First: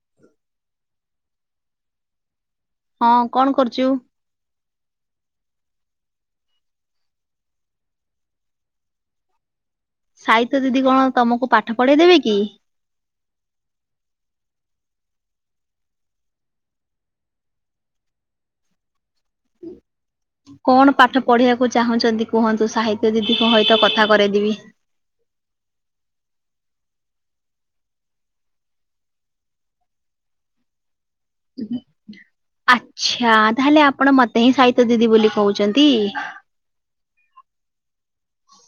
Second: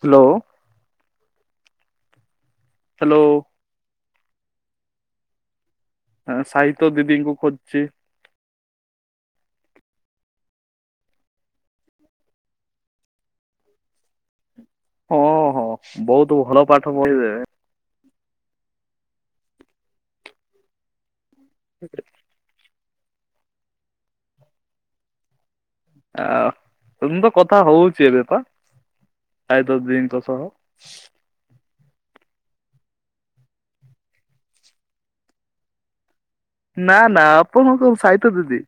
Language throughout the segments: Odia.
ହ୍ୟାଲୋ? ହ୍ୟାଲୋ ହଁ କଣ କରୁଛୁ? ସାହିତ ଦିଦିଙ୍କୁ ଖୋଜଛି। ସାହିତ୍ୟ ଦିଦି କଣ ତମକୁ ପାଠ ପଢେଇ ଦେବେ କି? ହଁ ହଁ ବହୁତ ଭଲ ପାଠ ପଢିଦେବେ। କଣ ପାଠ ପଢିବାକୁ ଚାହୁଁଛନ୍ତି କୁହନ୍ତୁ? ସାହି ଦିଦି କ ହୈତ କଥା କରେଇଦେବି। ଆ ସେମି ତ କଥା ହଉଛି ଏବେ ପା ସାହିତ୍ୟ ଦୀଙ୍କ ସହ। [inaudible] ଆଚ୍ଛା ତାହେଲେ ଆପଣ ମତେ ହିଁ ସାହିତ୍ୟ ଦିଦି ବୋଲି କହୁଛନ୍ତି? ନା ନା ଆପଣ କଣ ସାହିତ୍ୟ ଦିଦି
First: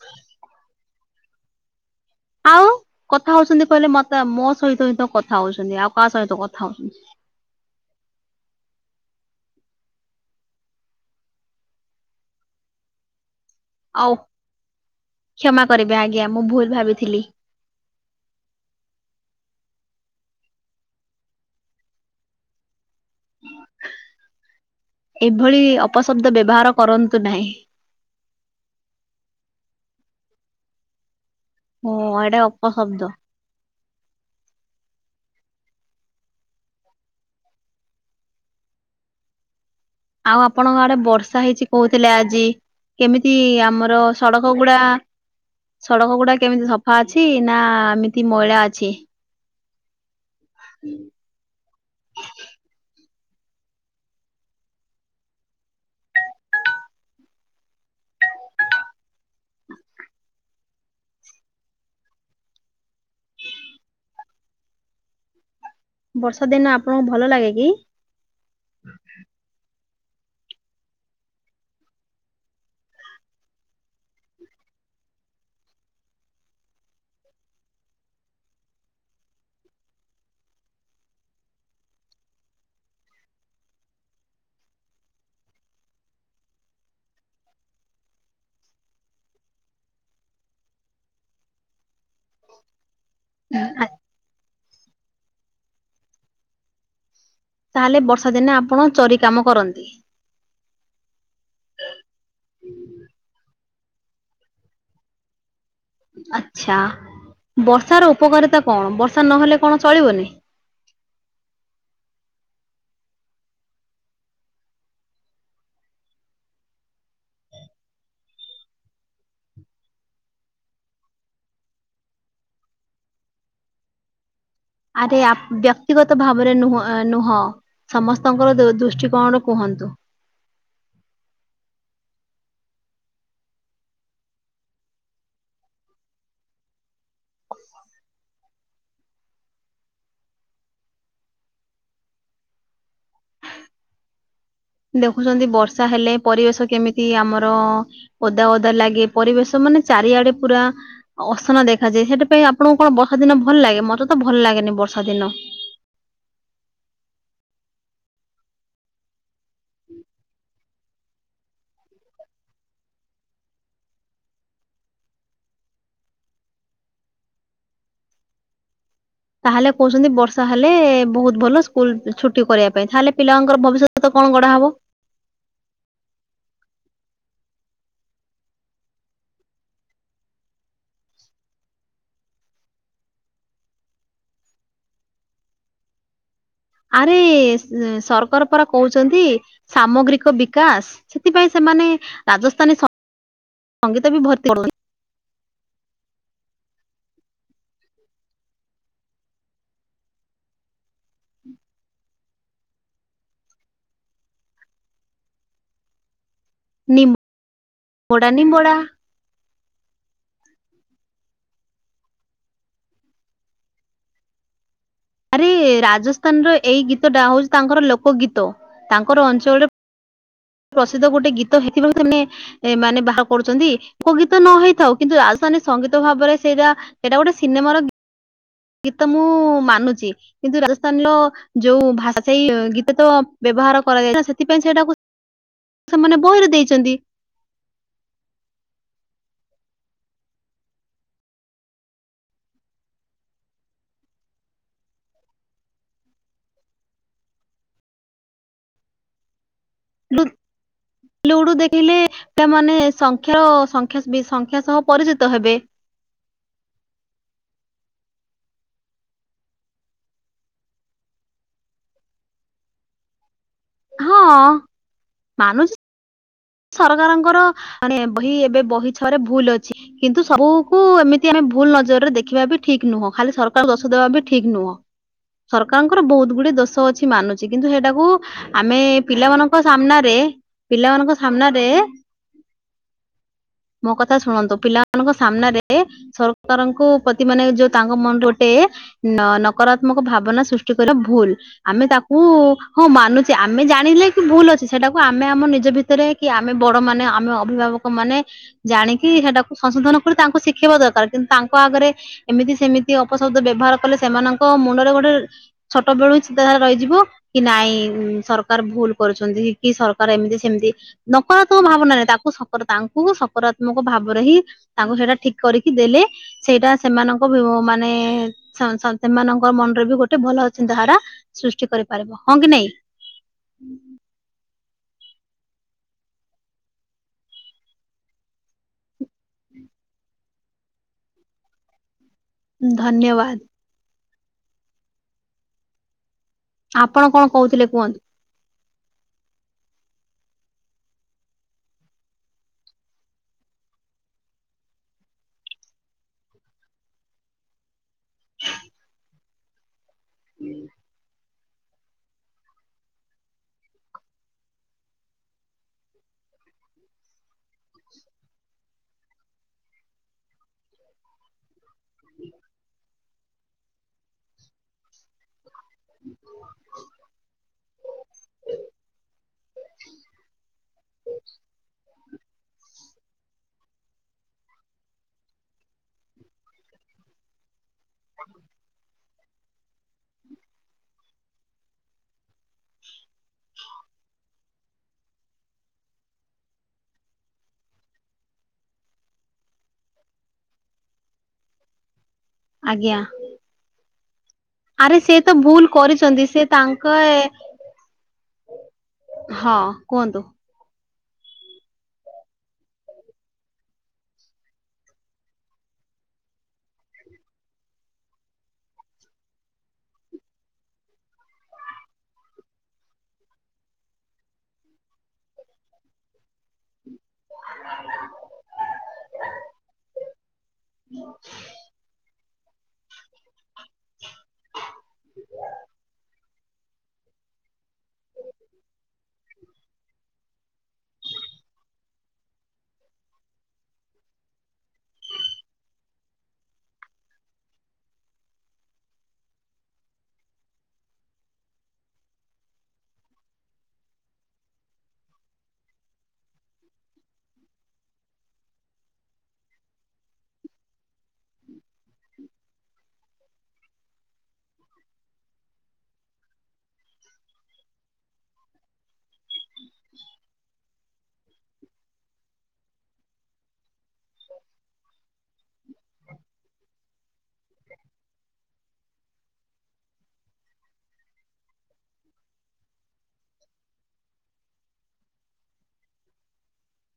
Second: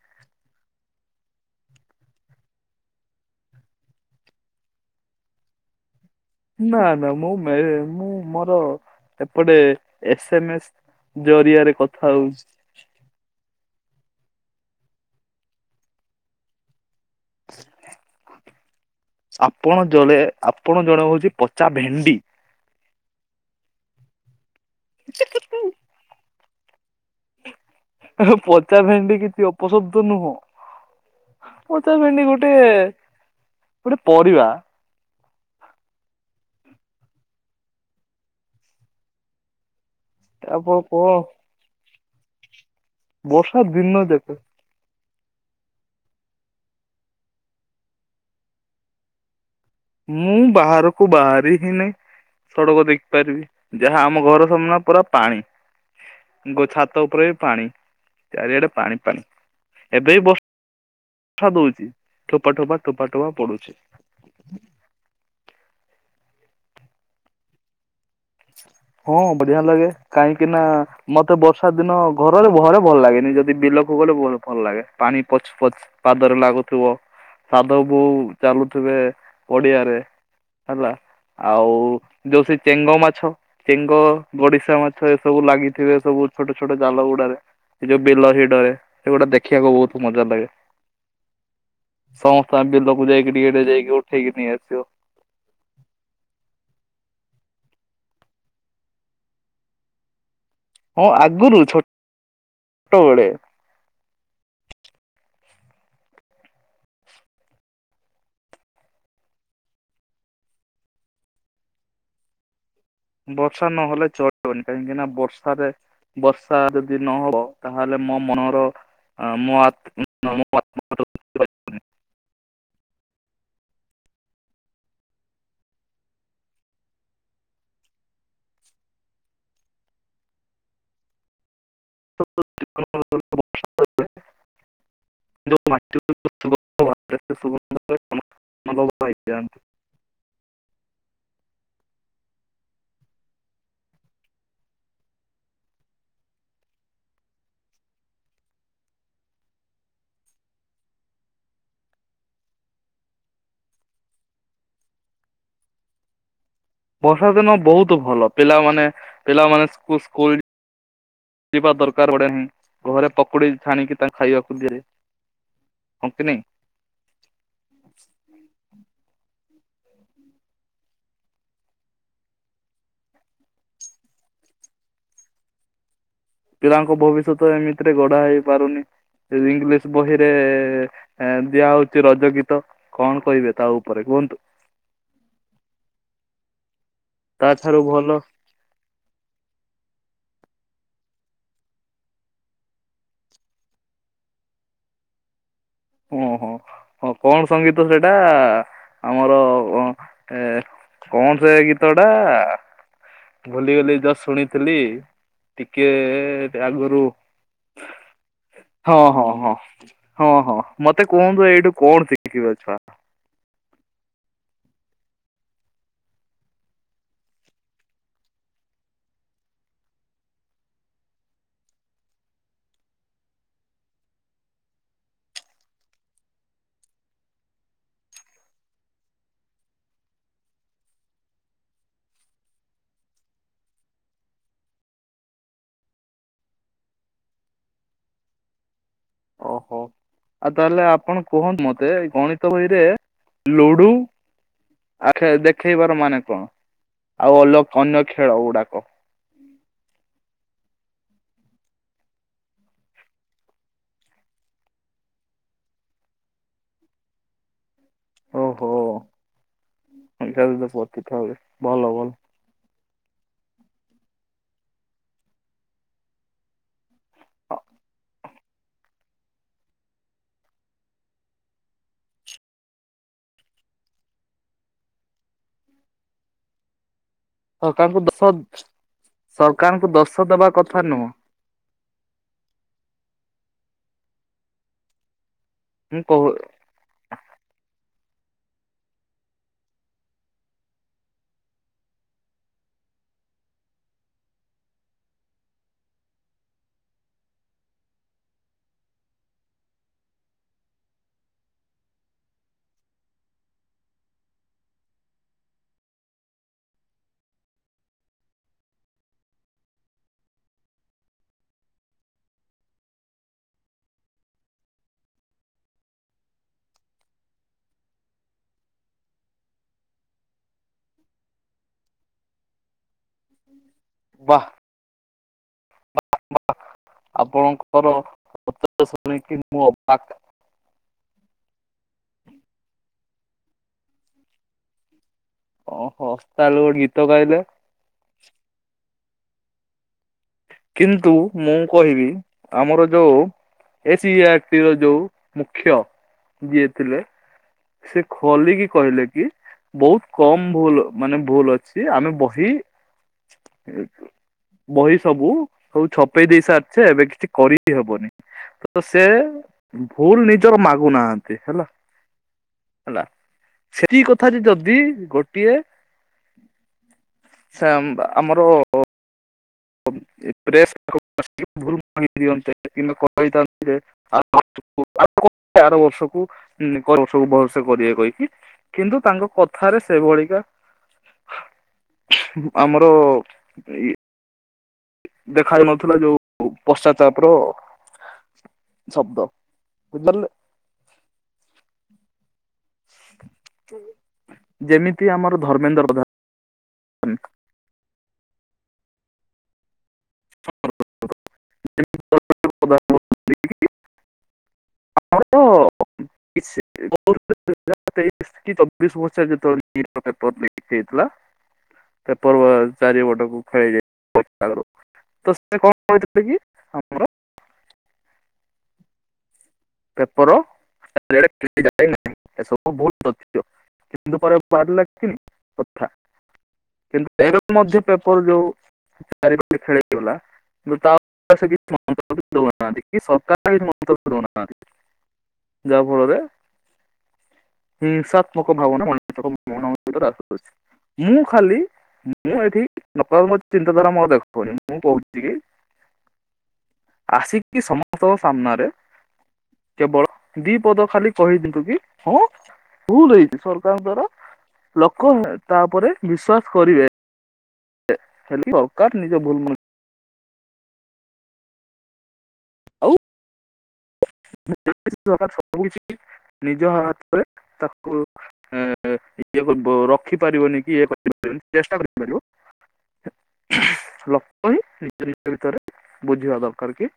ଆଉ କଥା ହଉଛନ୍ତି କହିଲେ ମତେ ମୋ ସହିତ ହିତ କଥା ହଉଛନ୍ତି ଆଉ କାହା ସହିତ କଥା ନା ହଉଛନ୍ତି ନା ମୁଁ ମେ ମୁଁ ମୋର ସେପଟେ ଏସ ଏମ ଏସ୍ ଜରିଆରେ କଥା ହଉଛି। ଅଉ କ୍ଷମା କରିବେ ଆଜ୍ଞା ମୁଁ ଭୁଲ ଭାବିଥିଲି। ଆପ୍-ଆପଣ ଜଳେ ଆପଣ ଜଣେ ହେଉଛି ପଚା ଭେଣ୍ଡି। ଏଭଳି ଅପଶବ୍ଦ ବ୍ୟବହାର କରନ୍ତୁ ନାହିଁ। ପଚା ଭେଣ୍ଡି କିଛି ଅପଶବ୍ଦ ନୁହଁ। ହଁ ପଚା ଭେଣ୍ଡି ଏଇଟା ଗୋଟେ ଅପଶବ୍ଦ ଗୋଟେ ପରିବା। ଆଉ ଆପଣ ଆପଣଙ୍କ ଆଡେ କଣ ବର୍ଷା ହେଇଛି କହୁଥିଲେ ଆଜି। କେମିତି ବର୍ଷା ଦିନ ଆମର ଯାକ ସଡକ ଗୁଡା ସଡ଼କ ଗୁଡା କେମିତି ସଫା ଅଛି? ନା ଏମିତି ମଇଳା ଅଛି। ମୁଁ ବାହାରକୁ ବାହାରି ହି ନି ସଡ଼କ ଦେ ପାରିବି ଯାହା ଆମ ଘର ସାମ୍ନା ପୁରା ପାଣି। ଗଛାତ ଉପରେ ବି ପାଣି ଚାରିଆଡେ ପାଣି ପାଣି ଏବେ ବି ବସ ଠା ଦଉଛି ଠୋପା ଠୋପା ଟୋପା ଟୋପା ପଡୁଛି। ବର୍ଷା ଦିନ ଆପଣଙ୍କୁ ଭଲ ଲାଗେ କି? ହଁ ବଢିଆ ଲାଗେ। କାହିଁକି ନା ମତେ ବର୍ଷା ଦିନ ଘରରେ ଘରେ ଭଲ ଲାଗେନି ଯଦି ବିଲକୁ ଗଲେ ଭ- ଭଲ ଲାଗେ। ପାଣି ପଚ୍ ପଚ୍ ପାଦରେ ଲାଗୁଥିବ। ସାଧବ୍ ବୋଉ ଚାଲୁଥିବେ ପଡିଆରେ। ହେଲା ଆଉ ଯୋ ସେ ଚେଙ୍ଗମା ଛ ଚେଙ୍ଗ ଗଡିଶା ମାଛ ଏ ସବୁ ଲାଗିଥିବେ ସବୁ ଛୋଟ ଛୋଟ ଜାଲ ଗୁଡାରେ। ସେ ଯୋଉ ବିଲ ହେଇ ଡରେ ସେଗୁଡା ଦେଖିବାକୁ ବହୁତ ମଜା ଲାଗେ। ସମସ୍ତେ ବିଲକୁ ଯାଇକି ଟିକେ ଟେ ଯାଇକି ଉଠେଇକି ନେଇ ଆସିବ। ତାହେଲେ ବର୍ଷା ଦିନେ ଆପଣ ଚରି କାମ କରନ୍ତି। ହଁ ଆଗରୁଛୋ ଛୋଟବେଳେ। ଆଚ୍ଛା। ବର୍ଷା ର ଉପକାରିତା କଣ ବର୍ଷା ନହେଲେ କଣ ଚଳିବନି? [inaudible] ବର୍ଷା ନହେଲେ ଚଳିବନି କାହିଁକି ନା ବର୍ଷରେ ବର୍ଷା ଯଦି ନହବ ତାହେଲେ ମୋ ମନର ଆ [unintelligible] ଆରେ ଆ ବ୍ୟକ୍ତିଗତ ଭାବରେ ନୁହ ନୁହଁ ସମସ୍ତଙ୍କର ଦୃ-ଦୃଷ୍ଟିକୋଣରୁ କୁହନ୍ତୁ। [unintelligible] [unintelligible] ଭାଇଯାନ। ଦେଖୁଛନ୍ତି ବର୍ଷା ହେଲେ ପରିବେଶ କେମିତି ଆମର ଓଦା ଓଦା ଲାଗେ। ପରିବେଶ ମାନେ ଚାରିଆଡେ ପୁରା ଅସନା ଦେଖାଯାଏ। ସେଥିପାଇଁ ଆପଣଙ୍କୁ କଣ ବର୍ଷା ଦିନ ଭଲ ଲାଗେ ମତେ ତ ଭଲ ଲାଗେନି। ବର୍ଷା ଦିନ। ହ ବର୍ଷା ଦିନ ବହୁତ ଭଲ ପିଲାମାନେ ପିଲାମାନେ ସ୍କୁ-ସ୍କୁଲ ପିବା ଦରକାର ପଡ଼େ ନାହିଁ ଘରେ ପକୁଡ଼ି ଛାଣିକି ତାଙ୍କୁ ଖାଇବାକୁ ଦିଏ। ହଁ କି ନାଇଁ? ତାହେଲେ କହୁଛନ୍ତି ବର୍ଷା ହେଲେ ବହୁତ ଭଲ ସ୍କୁଲ ଛୁଟି କରିବା ପାଇଁ ତାହେଲେ ପିଲାଙ୍କର ଭବିଷ୍ୟତ କଣ? ପଡା ହବ। ପିଲାଙ୍କ ଭବିଷ୍ୟତ ଏମିତିରେ ଗଢା ହେଇ ପାରୁନି। ଇଂଲିଶ ବହିରେ ଏ ଦିଆ ହଉଛି ରଜ ଗୀତ କଣ କହିବେ ତା ଉପରେ କୁହନ୍ତୁ? [inaudible] ଆରେ ତା ଠାରୁ ଏ ଭଲ ସରକାର ପରା କହୁଛନ୍ତି ସାମଗ୍ରୀକ ବିକ ବିକାଶ ସେଥିପାଇଁ ସେମାନେ ରାଜସ୍ଥାନୀ ସ ସଙ୍ଗୀତ ବି ଭର୍ତ୍ତି ଓ ହୋ ହଁ କଣ ସଙ୍ଗୀତ ସେଇଟା ଆମର ଅ ଏ କଣ ସେ ଗୀତଟା। ଭୁଲି ଗଲି ଜା ଶୁଣିଥିଲି ଟିକେ ସେ ଆଗରୁ ନିମ୍ବଡା ନିମ୍ବଡା ହଁ ହଁ ହଁ। ହଁ ହଁ ମତେ କୁହନ୍ତୁ ଏଇଠୁ କଣ ଶିଖିବ ଛୁଆ? ଆରେ ରାଜସ୍ଥାନର ଏଇ ଗୀତଟା ହଉଛି ତାଙ୍କର ଲୋକ ଗୀତ। ତାଙ୍କର ଅଞ୍ଚଳରେ ପ୍ରସିଦ୍ଧ ଗୋଟେ ଗୀତ ହେଇଥିବା ସେ ମାନେ ବାହାର କରୁଛନ୍ତି କୋଉ ଗୀତ ନ ହେଇଥାଉ କିନ୍ତୁ ତା ସଙ୍ଗୀତ ଭାବରେ ସେଇଟା ସେଇଟା ଗୋଟେ ସିନେମାର ଗୀତ ମୁଁ ମାନୁଛି କିନ୍ତୁ ରାଜସ୍ଥାନୀର ଯୋଉ ଭାଷା ସେଇ ଗୀତ ତ ବେ ବ୍ୟବହାର କରାଯାଇଛି ସେଥିପାଇଁ ସେଇଟାକୁ ସେମାନେ ବହିରେ ଦେଇଛନ୍ତି। ଓହୋ। ଆଉ ତାହେଲେ ଆପଣ କୁହନ୍ତୁ ମତେ ଗଣିତ ବହିରେ ଲୁଡୁ ଆଖ ଦେଖେଇବାର ମାନେ କଣ? ଆଉ ଅଲ ଅନ୍ୟ ଖେଳ ଗୁଡାକ। ଲୁ ଲୁଡୁ ଦେଖିଲେ ପିଲାମାନେ ସଂଖ୍ୟା ଓ ସଂଖ୍ୟା ବି ସଂଖ୍ୟା ସହ ପରିଚିତ ହେବେ। ଓହୋ। [unintelligible] ଭଲ ଭଲ। ହଁ ମାନୁଚି ସରକାରଙ୍କର ମାନେ ବହି ଏବେ ବହି ଛଆରେ ଭୁଲ ଅଛି କିନ୍ତୁ ସବୁକୁ ଏମିତି ଆମେ ଭୁଲ ନଜରରେ ଦେଖିବା ବି ଠିକ ନୁହଁ। ଖାଲି ସରକାର ଦୋଷ ଦେବା ବି ଠିକ୍ ନୁହଁ। ସରକାରଙ୍କର ବହୁତ ଗୁଡେ ଦୋଷ ଅ ଅଛି ମାନୁଛି କିନ୍ତୁ ସରକାରଙ୍କୁ ସେଟାକୁ ଦୋଷ ଆମେ ପିଲାମାନଙ୍କ ସରକାରଙ୍କୁ ଦୋଷ ସାମ୍ନାରେ ଦେବା କଥା ନୁହଁ। ପିଲାମାନଙ୍କ ମୋ କଥା ଶୁଣନ୍ତୁ ପିଲାମାନଙ୍କ ସାମ୍ନ ାରେ ମୁଁ କହୁ ସରକାରଙ୍କୁ ପ୍ରତି ମାନେ ଯୋଉ ତାଙ୍କ ଗୋଟେ ନତ୍ମକ ଭାବନା ସୃଷ୍ଟି କରିବା ଭୁଲ ଆମେ ତାକୁ ମାନୁଛି ଆମେ ଜାଣିଲେ କି ଭୁଲ ଅଛି ସେଟାକୁ ଆମେ ଆମ ନିଜ ଭିତ ଭିତ କି ଆମେ ବଡ ମାନେ ଆମେ ଅଭିଭାବକ ମାନେ ଜାଣିକି ସେଟାକୁ ସଂଶୋଧନ କରି ତାଙ୍କୁ ଶିକ୍ଷେଇବା ଦରକାର। କିନ୍ତୁ ତାଙ୍କ ଆଗରେ ଏମିତି ସେମିତି ଅପସବ୍ଦ ବ୍ୟବହାର କଲେ ସେମାନଙ୍କ ମୁଣ୍ଡରେ ଗୋଟେ ଛୋଟବେଳୁ ଚିନ୍ତାଧାର ରହିଯିବ କିନାଇଁ ସରକାର ଭୁଲ କରୁଛନ୍ତି କି ସରକାର ଏମିତି ସେମିତି। ନକାତ୍ମକ ଭାବ ନ ନହିଁ ତାକୁ ସ ତାଙ୍କୁ ସକାରାତ୍ମକ ଭାବରେ ହିଁ ତାଙ୍କୁ ସେଇଟା ଠିକ କରିକି। ଦେଲେ ସେଇଟା ସେମାନଙ୍କ ମାନେ ସେମାନଙ୍କ ମନରେ ବି ଗୋଟେ ଭଲ ଚିନ୍ତା। ଧାରା ସୃଷ୍ଟି କରିପାରିବ ହଁ କି ନାଇଁ। ବାା ବା ଆପଣଙ୍କର ଉତ୍ତର ଶୁଣିକି ମୁଁ ଅବାକ୍। ଧନ୍ୟବାଦ। ଓସ୍ତା ହେଲେ ଗୋଟେ ଆପଣ ଗୀତ କଣ ଗାଇଲେ। କହୁଥିଲେ କୁହନ୍ତୁ କିନ୍ତୁ ମୁଁ କହିବି ଆମର ଯୋଉ ଏ ସ ର ଯୋଉ ମୁଖ୍ୟ ଯିଏ ଥିଲେ। ସେ ଖୋଲିକି କହିଲେ କି। ବହୁତ କମ ଭୁଲ ମାନେ ଭୁଲ ଅଛି ଆମେ ବହି ବହି ସବୁ ହଉ ଛପେଇ ଦେଇ ସାରିଛେ ଏବେ କିଛି କରି ହବନି। ତ ସେ ଭୁଲ ନିଜର ମାଗୁନାହାନ୍ତି ହେଲା। ହେଲା ସେଠି କଥା ଯେ ଯଦି ଗୋଟିଏ ସେ ଆମର ଏପସ୍ ଭୁଲ ଦିଅନ୍ତେ [unintelligible] ଆର ବର୍ଷକୁ ବର୍ଷକୁ ଭସେ କରିବେ କହିକି କିନ୍ତୁ ତାଙ୍କ କଥାରେ ସେ ଭଳିିକା ଆମର ଇ ଦେଖାଯ ନଥିଲା ଯୋଉ ପଶ୍ଚାତାପ ର ଶବ୍ଦ ବୁଝିପାରିଲ। ଆଜ୍ଞା ଆରେ ଯେମିତି ସେି ଆମର ତ ଭୁଲ ଧର୍ମେନ୍ଦ୍ର ପ୍ରଧାନ କରିଛନ୍ତି ସେ ତାଙ୍କ ହଁ କୁହନ୍ତୁ। ତେଇଶ କି ଚବିଶ ବସି ଯେବେଳେ ହେଇଥିଲା [unintelligible] ତା ପର୍ବ ଚାରିପଟକୁ ଖେଳେଇଯାଇ। ତ ସେ କଣ କହିଥିଲେ କି ଆମର [unintelligible] ପେପର [unintelligible] ଏସବୁ ଭହୁଲ ଅ କିନ୍ତୁ ପରେ ବାହାରିଲା କିନି କଥା କିନ୍ତୁ ଏବେ ମଧ୍ୟ ପେପର ଯୋଉ ଚାରି ଖେଳିଗଲା କିନ୍ତୁ ତା କିଛି ମନ୍ତବ୍ୟ ଦେଉନାନ୍ତି ସରକାର କିଛି ମନ୍ତବ୍ୟ ଦେଉନା। ଯାହା ଫଳରେ ହିଂସତ୍ମକ ଭାବନାଛି ମୁଁ ଖାଲି ମୁଁ ଏଠି ନକାରାତ୍ମକ ଚିନ୍ତାଧାରା ମୋର ଦେଖାଉନି ମୁଁ କହୁଛି କି ଆସିକି ସମସ୍ତଙ୍କ ସାମ୍ନାରେ କେବଳ ଦି ପଦ ଖାଲି କହିବି ଦିଦି ହଁ ଭୁଲ୍ ହେଇଛି ସରକାର ଦାର ଲୋକ ତା ଉପରେ ବିଶ୍ଵାସ କରିବେ। ହେ ସରକାର ନିଜ ଭୁଲ ମ ଆଉ। ସବୁ କିଛି ଦରକାର ସବୁ କିଛି ନିଜ ହାତରେ ତାକୁ ଇଏ କର ରଖିପାରିବନି କି ଇଏ କରିପାରିବନି ଚେଷ୍ଟା କରିପାରିବ। ଲୋକ ହିଁ ନିଜ ନିଜ ଭିତରେ ବୁଝିବା ଦରକାର କି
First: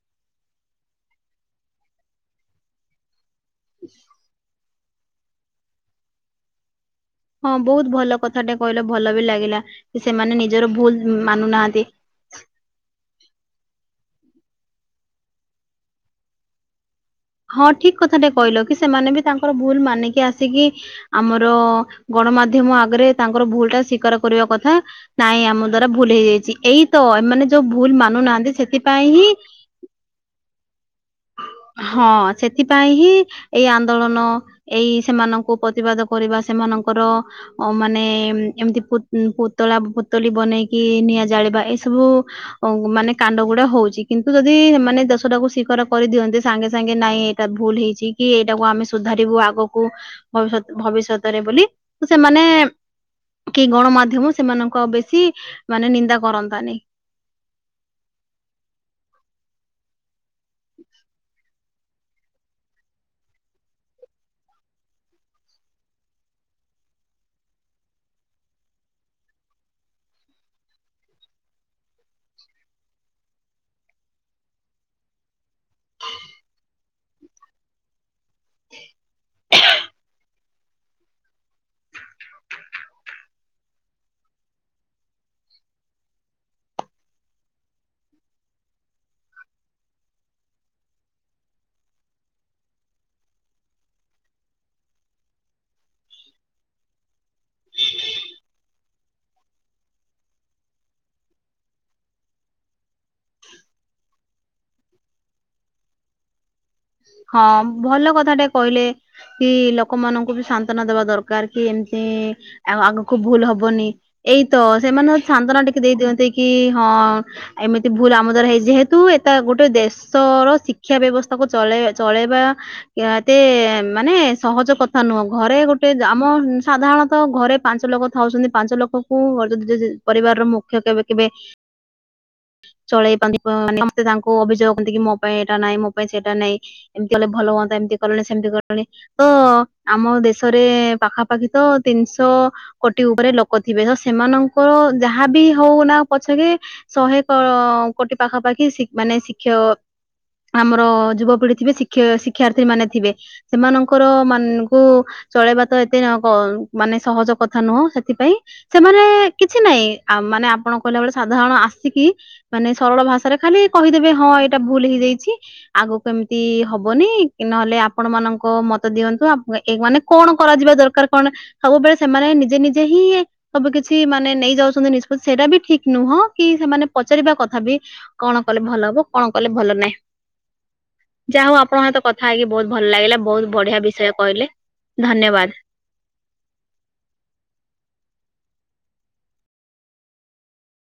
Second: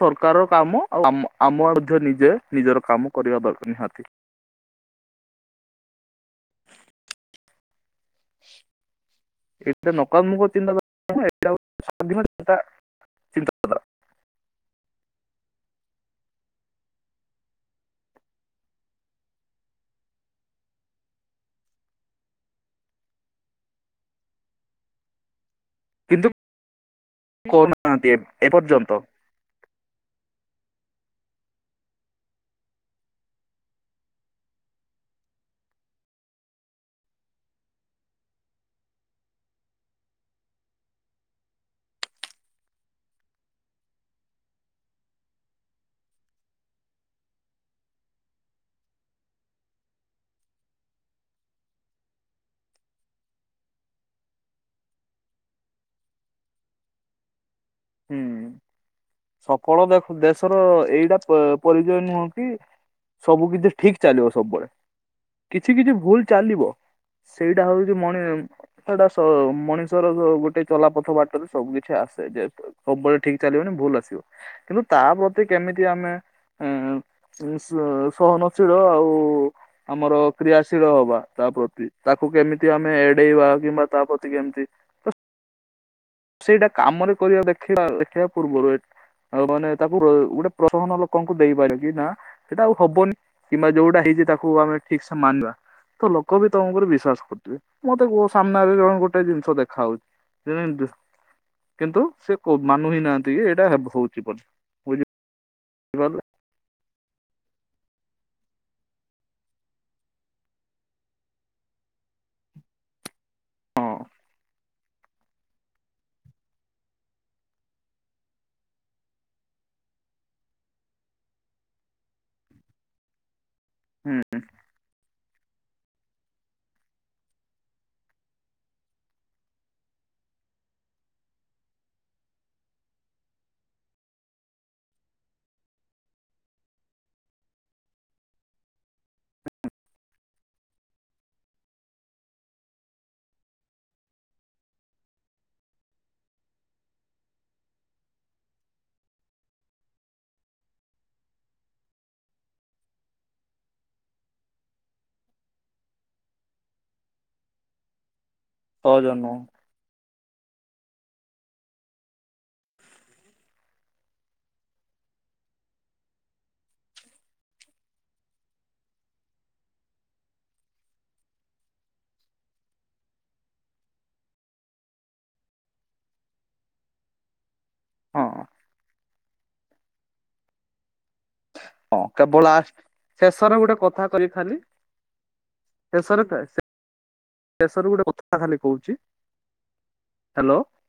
ସରକାର ର କାମ ଆଉ ଆମ ଆମ ମଧ୍ୟ ନିଜେ ନିଜର କାମ କରିବା ଦରକାର ନିହାତି। ହଁ ବହୁତ ଭଲ କଥାଟା କହିଲେ ଭଲ ବି ଲାଗିଲା ଏଇଟା କି ସେମାନେ ନିଜର ଭୁଲ ମାନୁନାହାନ୍ତି। ଗୋଟେ ଯିବା ଚିନ୍ତା କର। ହଁ ଠିକ୍ କଥା ଟେ କହିଲ କି ସେମାନେ ବି ତାଙ୍କର ଭୁଲ ମାନିକି ଆସିକି ଆମର ଗଣମାଧ୍ୟମ ଆଗରେ ତାଙ୍କର ଭୁଲ ଟା ସ୍ବୀଉକାର କରିବା କଥା ନାଇଁ ଆମ ଦ୍ଵାରା ଭୁଲ କିନ୍ତୁ ହେଇଯାଇଛି ଏଇ ତ ଏମାନେ ଯୋଉ ଭୁଲ କରୁନାହାନ୍ତି ଏ ମାନୁନାହାନ୍ତି ଏପର୍ଯ୍ୟନ୍ତ ସେଥିପାଇଁ ହିଁ ହଁ ସେଥିପାଇଁ ହିଁ ଏଇ ଆନ୍ଦୋଳନ ଏଇ ସେମାନଙ୍କୁ ପ୍ରତିବାଦ କରିବା ସେମାନ ଙ୍କର ମାନେ ଏମିତି ପୁତଳା ପୁତଳି ବନେଇକି ନିଆଁ ଜାଳିବା। ଏ ସବୁ ମାନେ କାଣ୍ଡ ଗୁଡ଼ା ହଉଛି କିନ୍ତୁ ଯଦି ମାନେ ଦେଶଟାକୁ ସ୍ୱୀକାର କରି ଦିଅନ୍ତି ସାଙ୍ଗେ ସାଙ୍ଗେ ନାଇଁ ଏଇଟା ଭୁଲ ହେଇଛି କି ଏଇଟାକୁ ଆମେ ସୁଧାରିବୁ ଆଗକୁ ଭବିଷ୍ୟତ ଭବି ଭବିଷ୍ୟତରେ ବୋଲି ତ ସେମାନେ କି ଗଣମାଧ୍ୟମ ସେମାନଙ୍କ ବେଶୀ ମାନେ ନିନ୍ଦା କରନ୍ତାନି। ହୁଁ ସ ଫଳ ଦେଖ ଦେଶର ଏଇଟା ପ ପରିଚୟ ନୁହଁ କି। ସବୁ କିଛି ଠିକ୍ ଚାଲିବ ସବୁବେଳେ କିଛି କିଛି ଭୁଲ ଚାଲିବ। ସେଇଟା ହଉଛି ମଣି ସେଟା ମଣିଷର ଗୋଟେ ଚଲାପଥ ବାଟରେ ସବୁ କିଛି ଆ ସେଇଯାଇଥିବ ସବୁବେଳେ ଠିକ୍‌ ଚାଲିବନି ଭୁଲ ଆସିବ କିନ୍ତୁ ତା ପ୍ରତି କେମିତି ଆମେ ଉଁ ଏ ସ୍ଲୋ ସହନଶୀଳ ଆଉ ଆମର କ୍ରିୟାଶୀଳ ହବା ତା ପ୍ରତି ତାକୁ କେମିତି ଆମେ ଏଡ଼େଇବା କିମ୍ବା ତା ପ୍ରତି କେମିତି ସେଇଟା କାମରେ କରିବା ଦେଖିବା ଦେଖେଇବା ପୂର୍ବରୁ ଆଉ ମାନେ ତାକୁ ଗୋ ଗୋଟେ ପ୍ରଶମନ ଲୋକଙ୍କୁ ଦେଇପାରେ କି ନା ସେଇଟା ଆଉ ହବନି କିମ୍ବା ଯୋଉଟା ହେଇ ଚି ତାକୁ ଆମେ ଠିକ୍‌ ସେ ମାନିବା। ତ ଲୋକ ବି ତମ ଉପରେ ବିଶ୍ଵାସ କରୁଥିବେ ମତେ କୁହ ସାମ୍ନାରେ କଣ ଗୋଟେ ଜିନିଷ ଦେଖା ହଉଛି। କେମିତି? କିନ୍ତୁ ସେ କ ମାନୁ ହିଁ ନାହାନ୍ତି ଯେ ଏଇଟା ହଉଛି ବୋଲି ବୁଝି ଗଲେ। ହଁ ଭଲ କଥା ଟେ କହିଲେ କି ଲୋକମାନଙ୍କୁ ବି ସାନ୍ତ୍ୱନା ଦେବା ଦରକାର କି ଏମତି ଆଉ ଆଗକୁ ଭୁଲ ହବନି ହଁ ଏଇତ ସେମାନେ ସାନ୍ଦନା ଟିକେ ଦେଇ ଦିଅନ୍ତି କି ହଁ। ଏମିତି ଭୁଲ ଆମ ଦାର ହେଇ ଯେହେତୁ ଏଟ ଗୋଟେ ଦେଶର ଶିକ୍ଷା ବ୍ୟବସ୍ଥା କୁ ଚେଳେଇବା ଚଳେଇବାତେ ମାନେ ହୁଁ ସହଜ କଥା ନୁହଁ। ଘରେ ଗୋଟେ ଆମ ସାଧାରଣତଃ ଘରେ ପାଞ୍ଚ ଲୋକ ଥାଉଛନ୍ତି ପାଞ୍ଚ ଲୋକ କୁ ଯ ଯ ପରିବା ର ମୁଖ୍ୟ କେବେ କେବେ ଚଳେଇ ପନ୍ତି ସମସ୍ତେ ତାଙ୍କୁ ଅଭିଯୋଗ କରନ୍ତି କି ମୋ ପାଇଁ ଏଇଟା ନାହିଁ ମୋ ପାଇଁ ସେଇ ଟା ନାଇଁ ଏମିତି କଲେ ଭଲ ହୁଅନ୍ତା ଏମିତି କଲେଣି ସେମତି କଲେଣି ତ ଆମ ଦେଶରେ ପାଖା ପାଖି ତ ତିନିଶହ କୋଟି ଉପରେ ଲୋକ ଥିବେ ତ ସେମାନଙ୍କର ଯାହାବି ହଉ ନା ପ ଛକେ ଶହେ କ କୋଟି ପାଖାପାଖି ଶି ମାନେ ଶିକ୍ଷ ଆମର ଯୁବପିଢ଼ି ଥିବେ ଶିକ୍ଷା ଶିକ୍ଷାର୍ଥୀ ମାନେ ଥିବେ ସେମାନଙ୍କର ମାନଙ୍କୁ ଚଳେଇବା ତ ଏତେ ବନ ମାନେ ସହଜ କଥା ନୁହଁ ସେଥିପାଇଁ ସେମାନେ ସହଜ ନୁହଁ କିଛି ନାଇଁ। ଆ ମାନେ ଆପଣ କହିଲା ବେଳେ ସାଧାରଣ ଆସିକି ମାନେ ସରଳ ଭାଷାରେ ଖାଲି କହିଦେବେ ହଁ ଏଇଟା ଭୁଲ ହେଇଯା କିଛି ଆଗକୁ ସେମିତି ହବନି। କି ନହେଲେ ଆପଣ ମାନଙ୍କ ମତ ଦିଅନ୍ତୁ ମାନେ କଣ କରାଯିବା ଦରକାର। କଣ ସବୁବେଳେ ସେମାନେ ନିଜେ ନିଜେ ହିଁ ସବୁ କିଛି ମାନେ ନେଇଯାଉଛନ୍ତି ନିଷ୍ପତ୍ତି ସେଇଟା ବି ଠିକ ନୁହଁ। ନୁହଁ କି ସେମାନେ ପଚାରିବା କଥା ବି ହଁ କଣ କଲେ ଭଲ ହବ କଣ କଲେ ଭଲ ନାହିଁ। ଯାହା ହଉ ଆପଣଙ୍କ ହଁ ସହିତ କଥା ହେଇକି କେବଳ ବହୁତ [unintelligible] ଭଲ ଲାଗିଲା ବହୁତ ଶେଷରେ ଗୋଟେ ବଢିଆ କଥା ବିଷୟ କହିଲେ କହିଥାନ୍ତି ଧନ୍ୟବାଦ। ଶେଷରେ [unintelligible] ଶେଷରେ ଗୋଟେ କଥା ଖାଲି କହୁଚି ହ୍ୟାଲୋ।